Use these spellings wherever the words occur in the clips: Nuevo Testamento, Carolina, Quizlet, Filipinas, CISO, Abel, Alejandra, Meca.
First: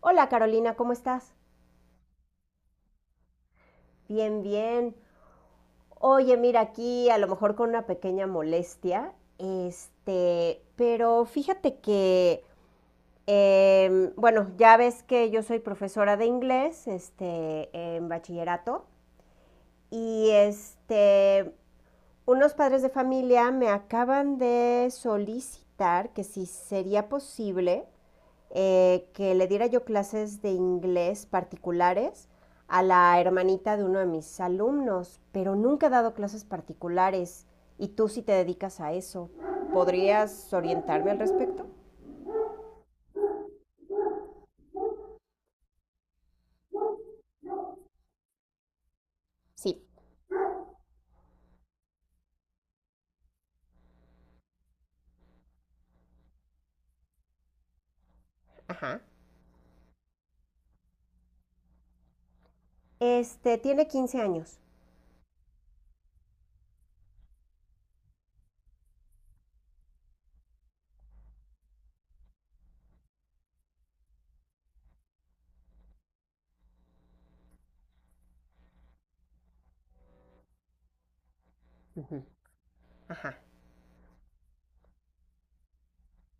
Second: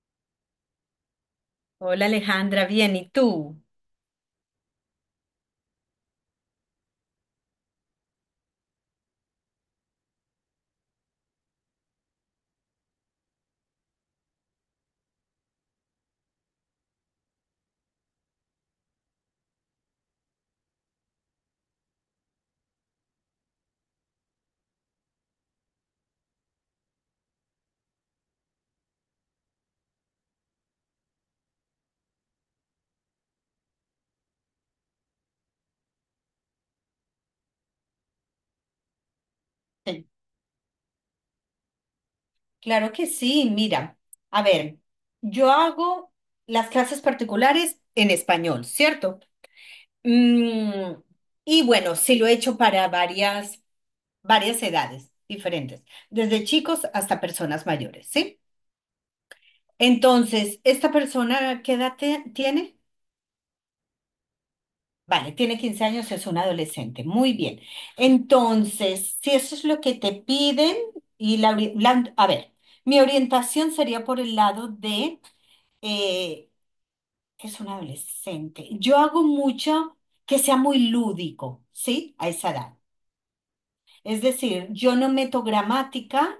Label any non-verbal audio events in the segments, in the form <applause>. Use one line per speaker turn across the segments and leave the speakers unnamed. Hola Carolina, ¿cómo estás?
Hola Alejandra, bien, ¿y tú?
Bien, bien. Oye, mira, aquí a lo mejor con una pequeña molestia, pero fíjate que, bueno, ya ves que yo soy profesora de inglés, en bachillerato, y unos padres de familia me acaban de solicitar que si sería posible que le diera yo clases de inglés particulares a la hermanita de uno de mis alumnos, pero nunca he dado clases particulares y tú sí te dedicas a eso.
<laughs>
¿Podrías orientarme al respecto?
Claro que sí, mira, a ver, yo hago las clases particulares en español, ¿cierto?
Sí.
Mm, y bueno, sí lo he hecho para varias, varias edades diferentes, desde chicos hasta personas mayores, ¿sí?
Ajá.
Entonces, ¿esta persona qué edad tiene?
Tiene 15 años.
Vale, tiene 15 años, es un adolescente. Muy bien. Entonces, si eso es lo que te piden, y a ver, mi orientación sería por el lado de eh, que es un adolescente. Yo hago mucho que sea muy lúdico, ¿sí?
Ujú.
A esa edad.
Ajá.
Es decir, yo no meto gramática.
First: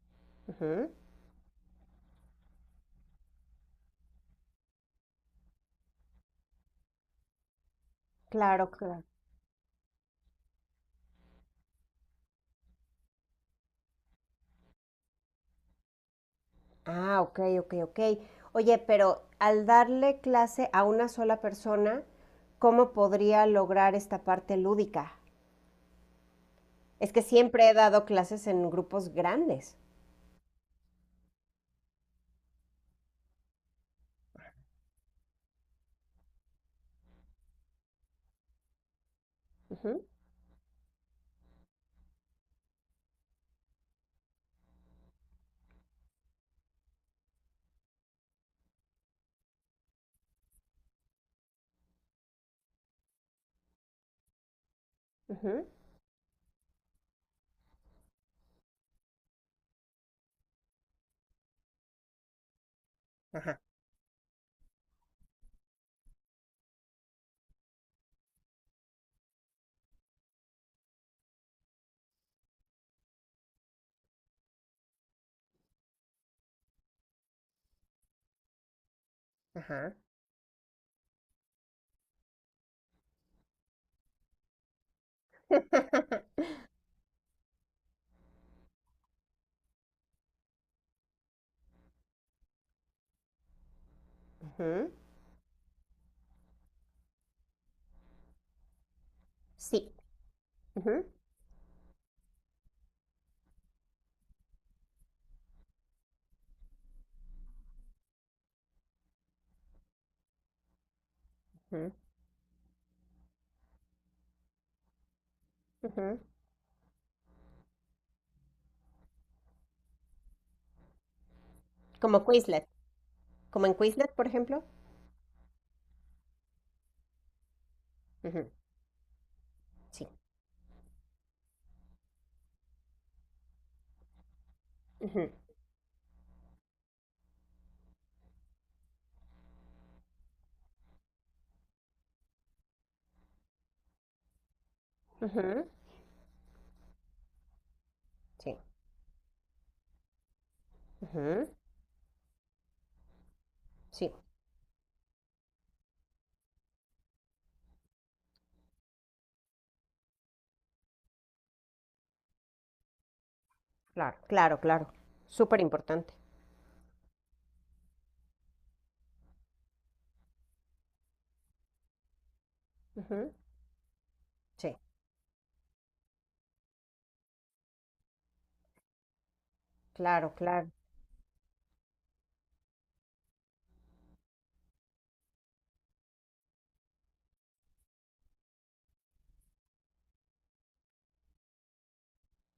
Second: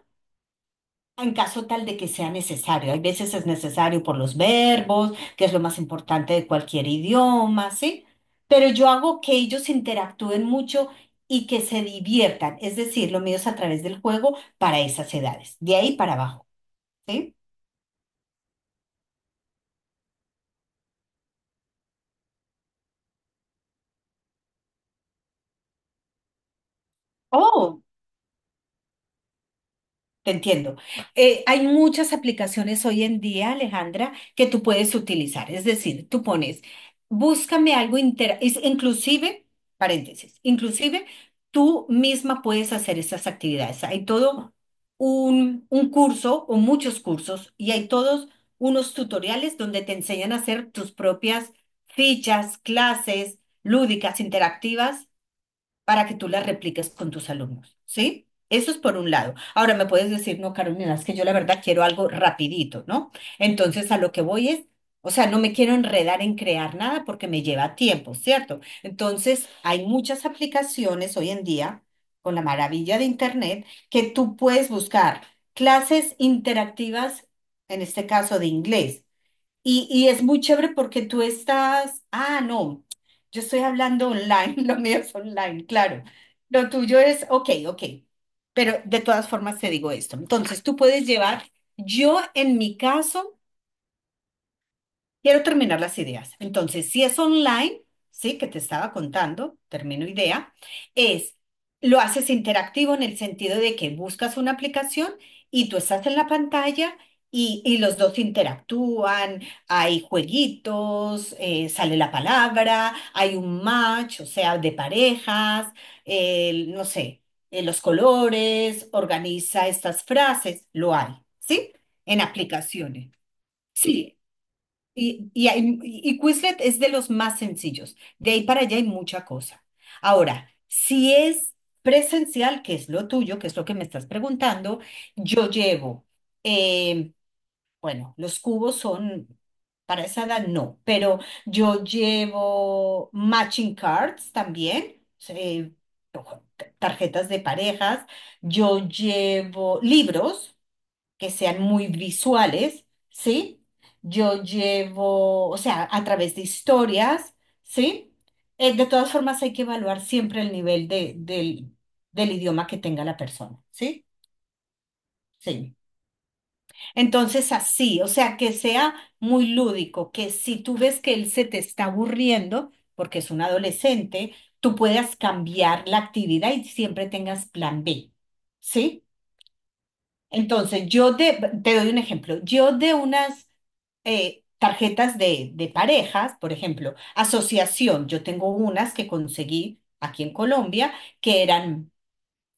Ujú.
En caso tal de que sea necesario, hay veces es necesario por los verbos, que es lo más importante de cualquier idioma, ¿sí? Pero
Claro,
yo
claro.
hago que ellos interactúen mucho y que se diviertan, es decir, lo mío es a través del juego para esas edades, de ahí para abajo,
Ah,
¿sí?
ok, ok, ok. Oye, pero al darle clase a una sola persona, ¿cómo podría lograr esta parte lúdica? Es que siempre he
Oh,
dado clases en grupos grandes.
te entiendo. Hay muchas aplicaciones hoy en día, Alejandra, que tú puedes utilizar. Es decir, tú pones, búscame algo inclusive,
Ujú,
paréntesis, inclusive tú misma puedes hacer estas actividades. Hay todo un curso o muchos cursos y hay todos unos tutoriales donde te enseñan a hacer tus propias fichas, clases lúdicas, interactivas
ujú,
para que tú las repliques con tus alumnos, ¿sí? Eso es por un lado. Ahora me puedes decir, no, Carolina, es que yo la verdad quiero algo rapidito, ¿no? Entonces a lo que voy es, o sea, no me quiero enredar en crear nada porque me lleva tiempo, ¿cierto? Entonces hay muchas aplicaciones hoy en día, con la maravilla de Internet, que tú puedes buscar clases interactivas, en este caso de inglés.
ajá,
Y es muy chévere porque tú estás, ah, no, yo estoy hablando online, <laughs> lo mío es online, claro.
<laughs>
Lo tuyo es, ok, ok, pero de todas formas te digo esto. Entonces, tú puedes llevar, yo en mi caso,
ujú,
quiero terminar las ideas. Entonces, si es online, sí, que te estaba contando,
sí.
termino idea,
Ujú,
es, lo haces interactivo en el sentido de que buscas una aplicación y tú estás en la pantalla y los dos interactúan, hay jueguitos,
ujú,
sale la palabra, hay un match, o sea, de parejas,
ujú.
no sé, los colores, organiza estas frases, lo hay, ¿sí? En
Como Quizlet.
aplicaciones.
Como en Quizlet,
Sí,
por ejemplo.
y Quizlet es de los más sencillos. De ahí
Ujú,
para allá hay mucha cosa.
sí.
Ahora, si es presencial, que es lo tuyo, que es lo que me estás preguntando,
Ujú,
yo llevo, eh, bueno, los cubos son, para esa edad no, pero yo llevo matching cards también,
ujú,
eh, tarjetas de parejas,
sí.
yo llevo libros que
Ujú,
sean muy visuales, ¿sí?
sí.
Yo llevo, o sea, a través de historias, ¿sí? De todas formas, hay que evaluar siempre el nivel de, del, del idioma que tenga la persona, ¿sí?
Claro, claro, claro. Súper
Sí.
importante.
Entonces, así, o sea, que sea muy lúdico, que si tú ves que él se te está aburriendo, porque es
Ujú,
un adolescente, tú
sí.
puedas cambiar la actividad y siempre tengas plan B, ¿sí?
Claro, claro.
Entonces, yo te doy un ejemplo. Yo de unas tarjetas de parejas, por ejemplo, asociación, yo tengo unas que conseguí aquí en Colombia que eran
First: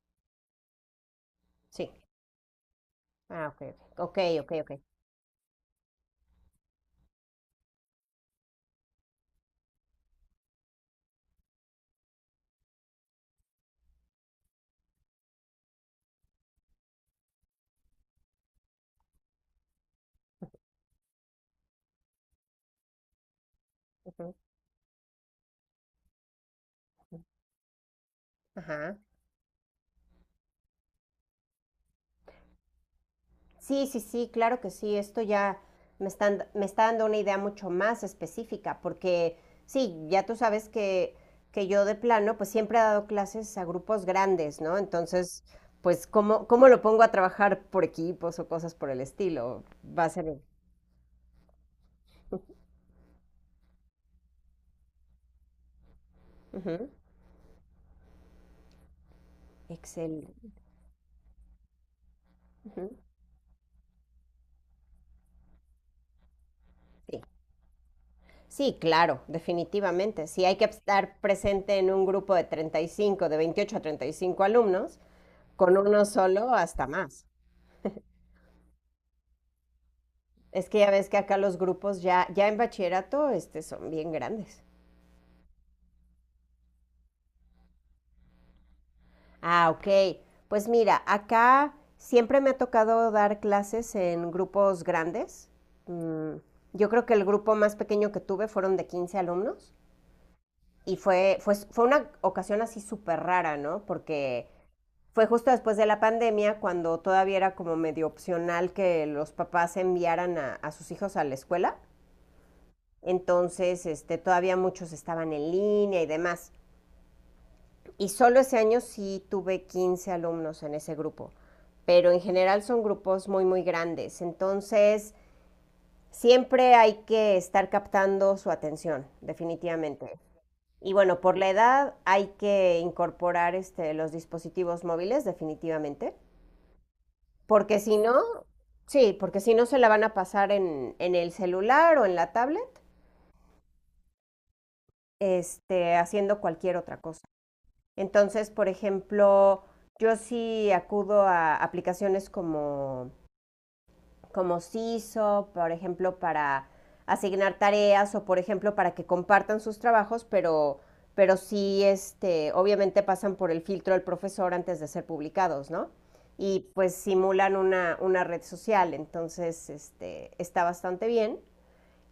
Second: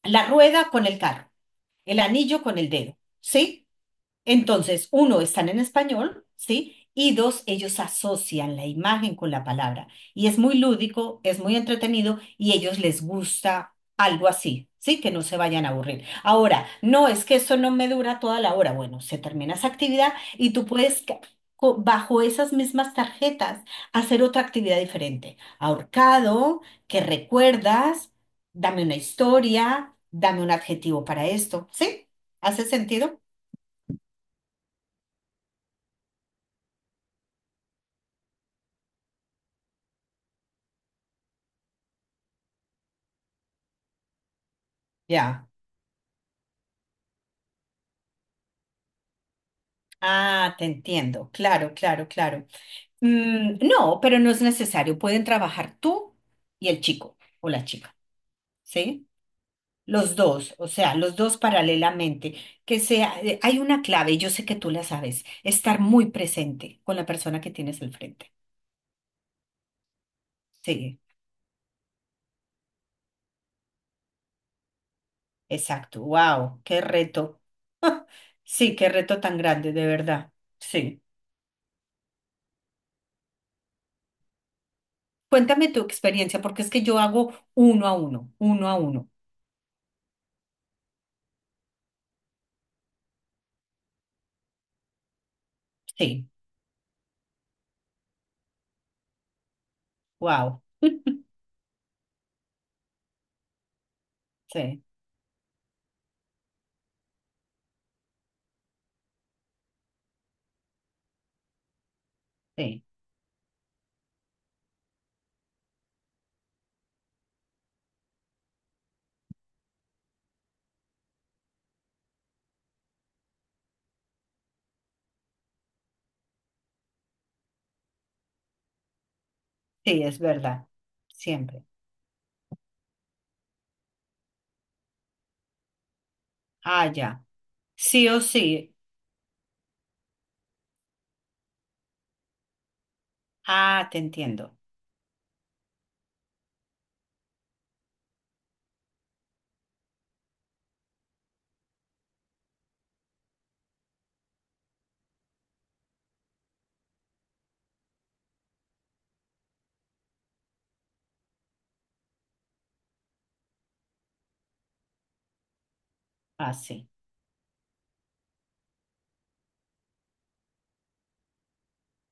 la rueda con el carro,
Sí.
el anillo con el dedo,
Ah, ok,
¿sí?
ok, ok, ok. Ok,
Entonces, uno, están en español, ¿sí? Y dos, ellos asocian la imagen con la palabra. Y es muy lúdico, es muy entretenido y a ellos les gusta algo así, ¿sí? Que no se vayan a aburrir. Ahora, no es que eso no me dura toda la hora. Bueno, se termina esa actividad y tú puedes, bajo esas mismas tarjetas, hacer
ujú,
otra actividad diferente. Ahorcado, que recuerdas, dame
ajá.
una historia, dame un adjetivo para esto, ¿sí? ¿Hace sentido?
Sí, sí, sí, claro que sí. Esto ya me está dando una idea mucho más específica, porque sí, ya tú sabes que, yo de plano, pues siempre he dado clases a grupos grandes, ¿no? Entonces,
Ya.
pues, ¿cómo lo pongo a trabajar por equipos o cosas por el estilo? Va a ser...
Ah, te entiendo. Claro, claro, claro.
<laughs>
Mm, no, pero no es necesario. Pueden trabajar tú y el
Ujú,
chico o la chica, ¿sí? Los
Excel.
dos, o sea, los dos paralelamente. Que
Ujú,
sea, hay una clave, y yo sé que tú la sabes, estar muy presente con la
sí.
persona que tienes al frente.
Sí, claro, definitivamente. Si hay que
Sí,
estar presente en un grupo de 35, de 28 a 35 alumnos, con
exacto.
uno solo
Wow, qué
hasta más.
reto. <laughs> Sí, qué reto tan grande, de verdad.
Es que ya
Sí.
ves que acá los grupos ya, ya en bachillerato son bien grandes.
Cuéntame tu experiencia, porque es que yo hago uno a uno, uno a uno.
Ah, ok. Pues mira, acá siempre me ha tocado dar clases en grupos grandes.
Sí,
Mm, yo creo que el grupo más pequeño que tuve fueron de 15 alumnos
wow.
y
<laughs>
fue una ocasión así súper rara, ¿no? Porque
Sí.
fue justo después de la pandemia cuando todavía era como medio opcional que los papás enviaran a sus hijos a la escuela.
Sí,
Entonces, todavía muchos estaban en línea y demás. Y solo ese año sí tuve 15 alumnos en ese grupo, pero en general son grupos muy, muy grandes. Entonces, siempre hay que estar captando su atención,
sí,
definitivamente.
es verdad.
Y bueno, por la
Siempre.
edad hay que incorporar los dispositivos móviles, definitivamente,
Ah, ya.
porque si
Sí
no,
o sí.
sí, porque si no se la van a pasar en el celular o en la tablet,
Ah, te entiendo.
haciendo cualquier otra cosa. Entonces, por ejemplo, yo sí acudo a aplicaciones como CISO, por ejemplo, para asignar tareas o, por ejemplo, para que compartan sus trabajos, pero sí, obviamente pasan por el filtro del profesor antes de ser publicados, ¿no?
Ah,
Y
sí.
pues simulan una red social, entonces está bastante bien.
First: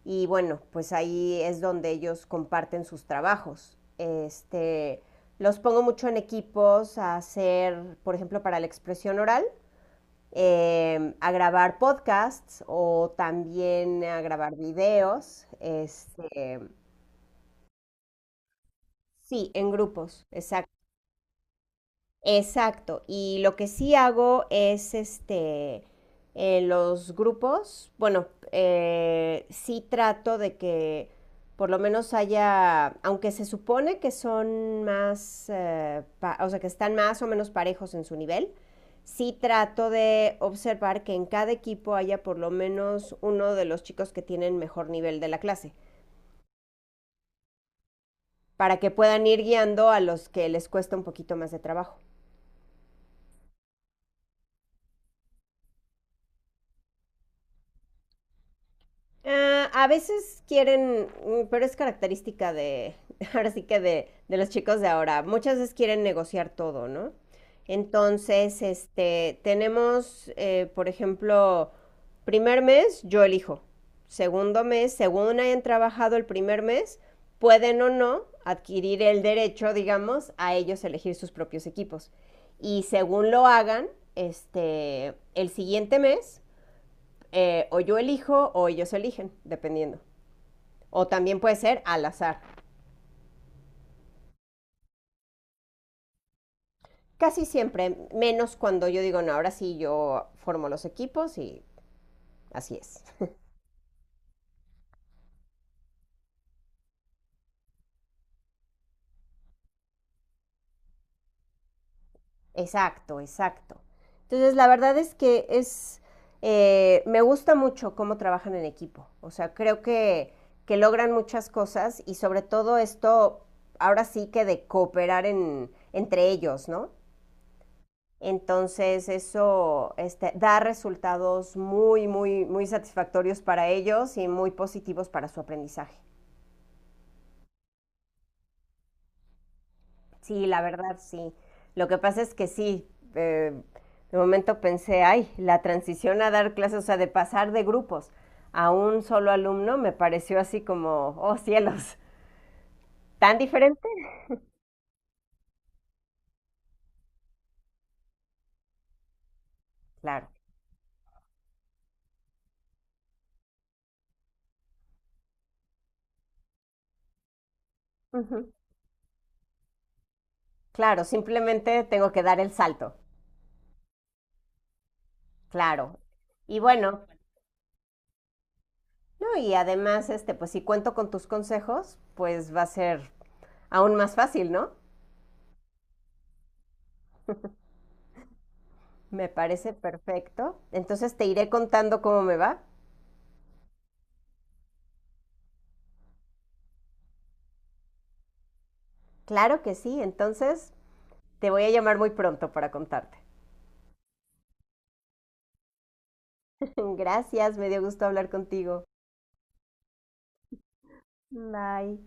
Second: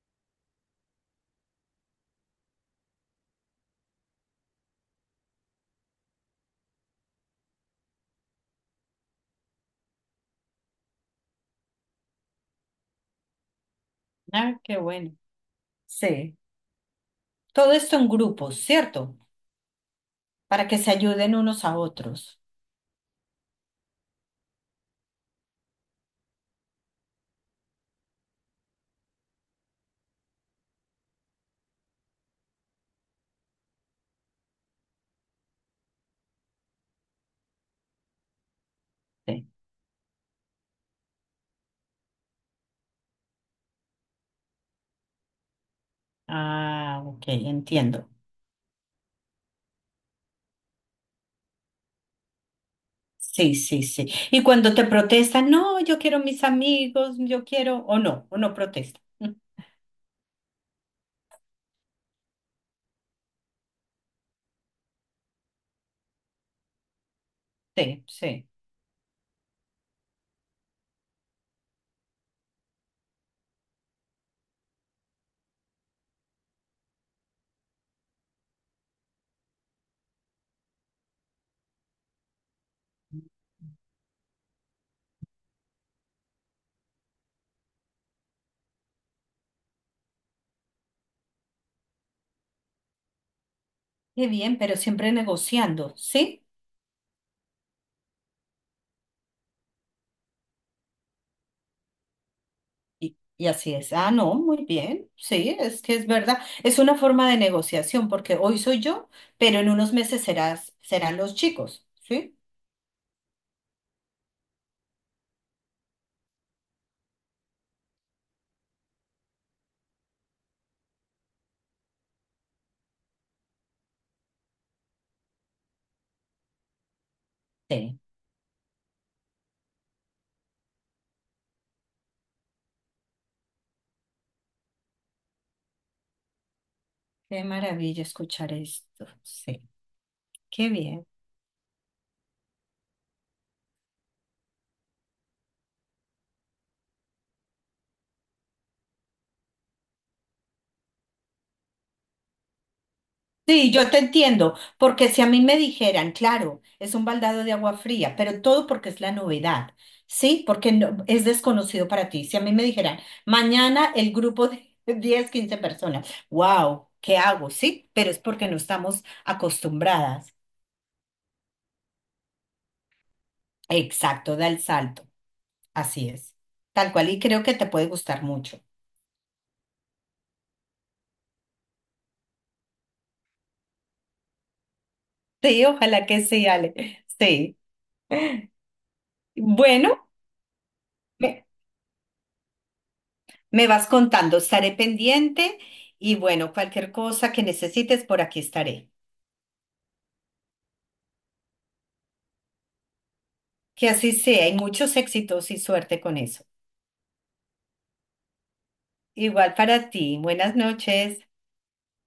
Y bueno, pues ahí es donde ellos comparten sus trabajos. Los pongo mucho en equipos a hacer, por ejemplo, para la expresión oral, a grabar podcasts o también a grabar
Ah, qué bueno.
videos.
Sí.
Este,
Todo esto en grupos, ¿cierto?
sí, en grupos,
Para
exacto.
que se ayuden unos a otros.
Exacto. Y lo que sí hago es en los grupos, bueno, sí trato de que por lo menos haya, aunque se supone que son más, o sea, que están más o menos parejos en su nivel, sí
Sí.
trato de observar que en cada equipo haya por lo menos uno de los chicos que tienen mejor nivel de la clase,
Ah, ok, entiendo.
para que puedan ir guiando a los que les cuesta un poquito más de trabajo.
Sí, sí, sí. Y cuando te protestan, no, yo quiero mis amigos, yo quiero, o no protesta. <laughs>
Ah, a veces quieren, pero es característica de, <laughs> ahora sí que de los chicos de ahora, muchas veces quieren negociar todo, ¿no?
Sí, sí.
Entonces, tenemos, por ejemplo, primer mes, yo elijo. Segundo mes, según hayan trabajado el primer mes, pueden o no adquirir el derecho, digamos, a ellos elegir sus propios equipos. Y según lo hagan, el siguiente mes o yo elijo o ellos eligen, dependiendo. O también puede ser al azar.
Qué bien, pero siempre negociando, ¿sí?
Casi siempre, menos cuando yo digo, no, ahora sí yo formo los equipos y así es. <laughs>
Y así es. Ah, no, muy bien. Sí, es que es verdad. Es una forma de negociación porque hoy soy yo, pero en unos meses serás, serán los chicos. ¿Sí?
Exacto, exacto. Entonces, la verdad es que me gusta mucho cómo trabajan en equipo. O sea, creo que, logran muchas cosas y sobre todo esto, ahora sí que de cooperar entre ellos, ¿no?
Sí.
Entonces eso da resultados muy, muy, muy satisfactorios para ellos y muy positivos para su aprendizaje.
Qué maravilla escuchar esto. Sí.
Sí, la
Qué
verdad,
bien.
sí. Lo que pasa es que sí, eh, de momento pensé, ay, la transición a dar clases, o sea, de pasar de grupos a un solo alumno me pareció así como, oh cielos, tan
Sí,
diferente.
yo te entiendo, porque si a mí me dijeran, claro, es un baldado de agua fría, pero todo porque es la novedad,
Claro,
¿sí? Porque es desconocido para ti. Si a mí me dijeran, mañana el grupo de <laughs> 10, 15 personas, wow, ¿qué hago? Sí, pero es porque
ujú,
no estamos acostumbradas.
claro, simplemente tengo que dar el salto,
Exacto, da el salto,
claro.
así es.
Y
Tal
bueno,
cual, y creo que te puede gustar mucho.
no, y además, pues si cuento con tus consejos, pues va a ser aún más fácil, ¿no?
Sí, ojalá que sí, Ale. Sí.
Me parece
Bueno.
perfecto. Entonces te iré contando cómo me va.
Me vas contando, estaré pendiente y bueno, cualquier cosa que necesites, por aquí estaré.
Claro que sí, entonces te voy a llamar muy pronto para contarte.
Que así sea y muchos éxitos y suerte con eso.
<laughs> Gracias, me dio gusto hablar contigo.
Igual para ti. Buenas noches.
Bye.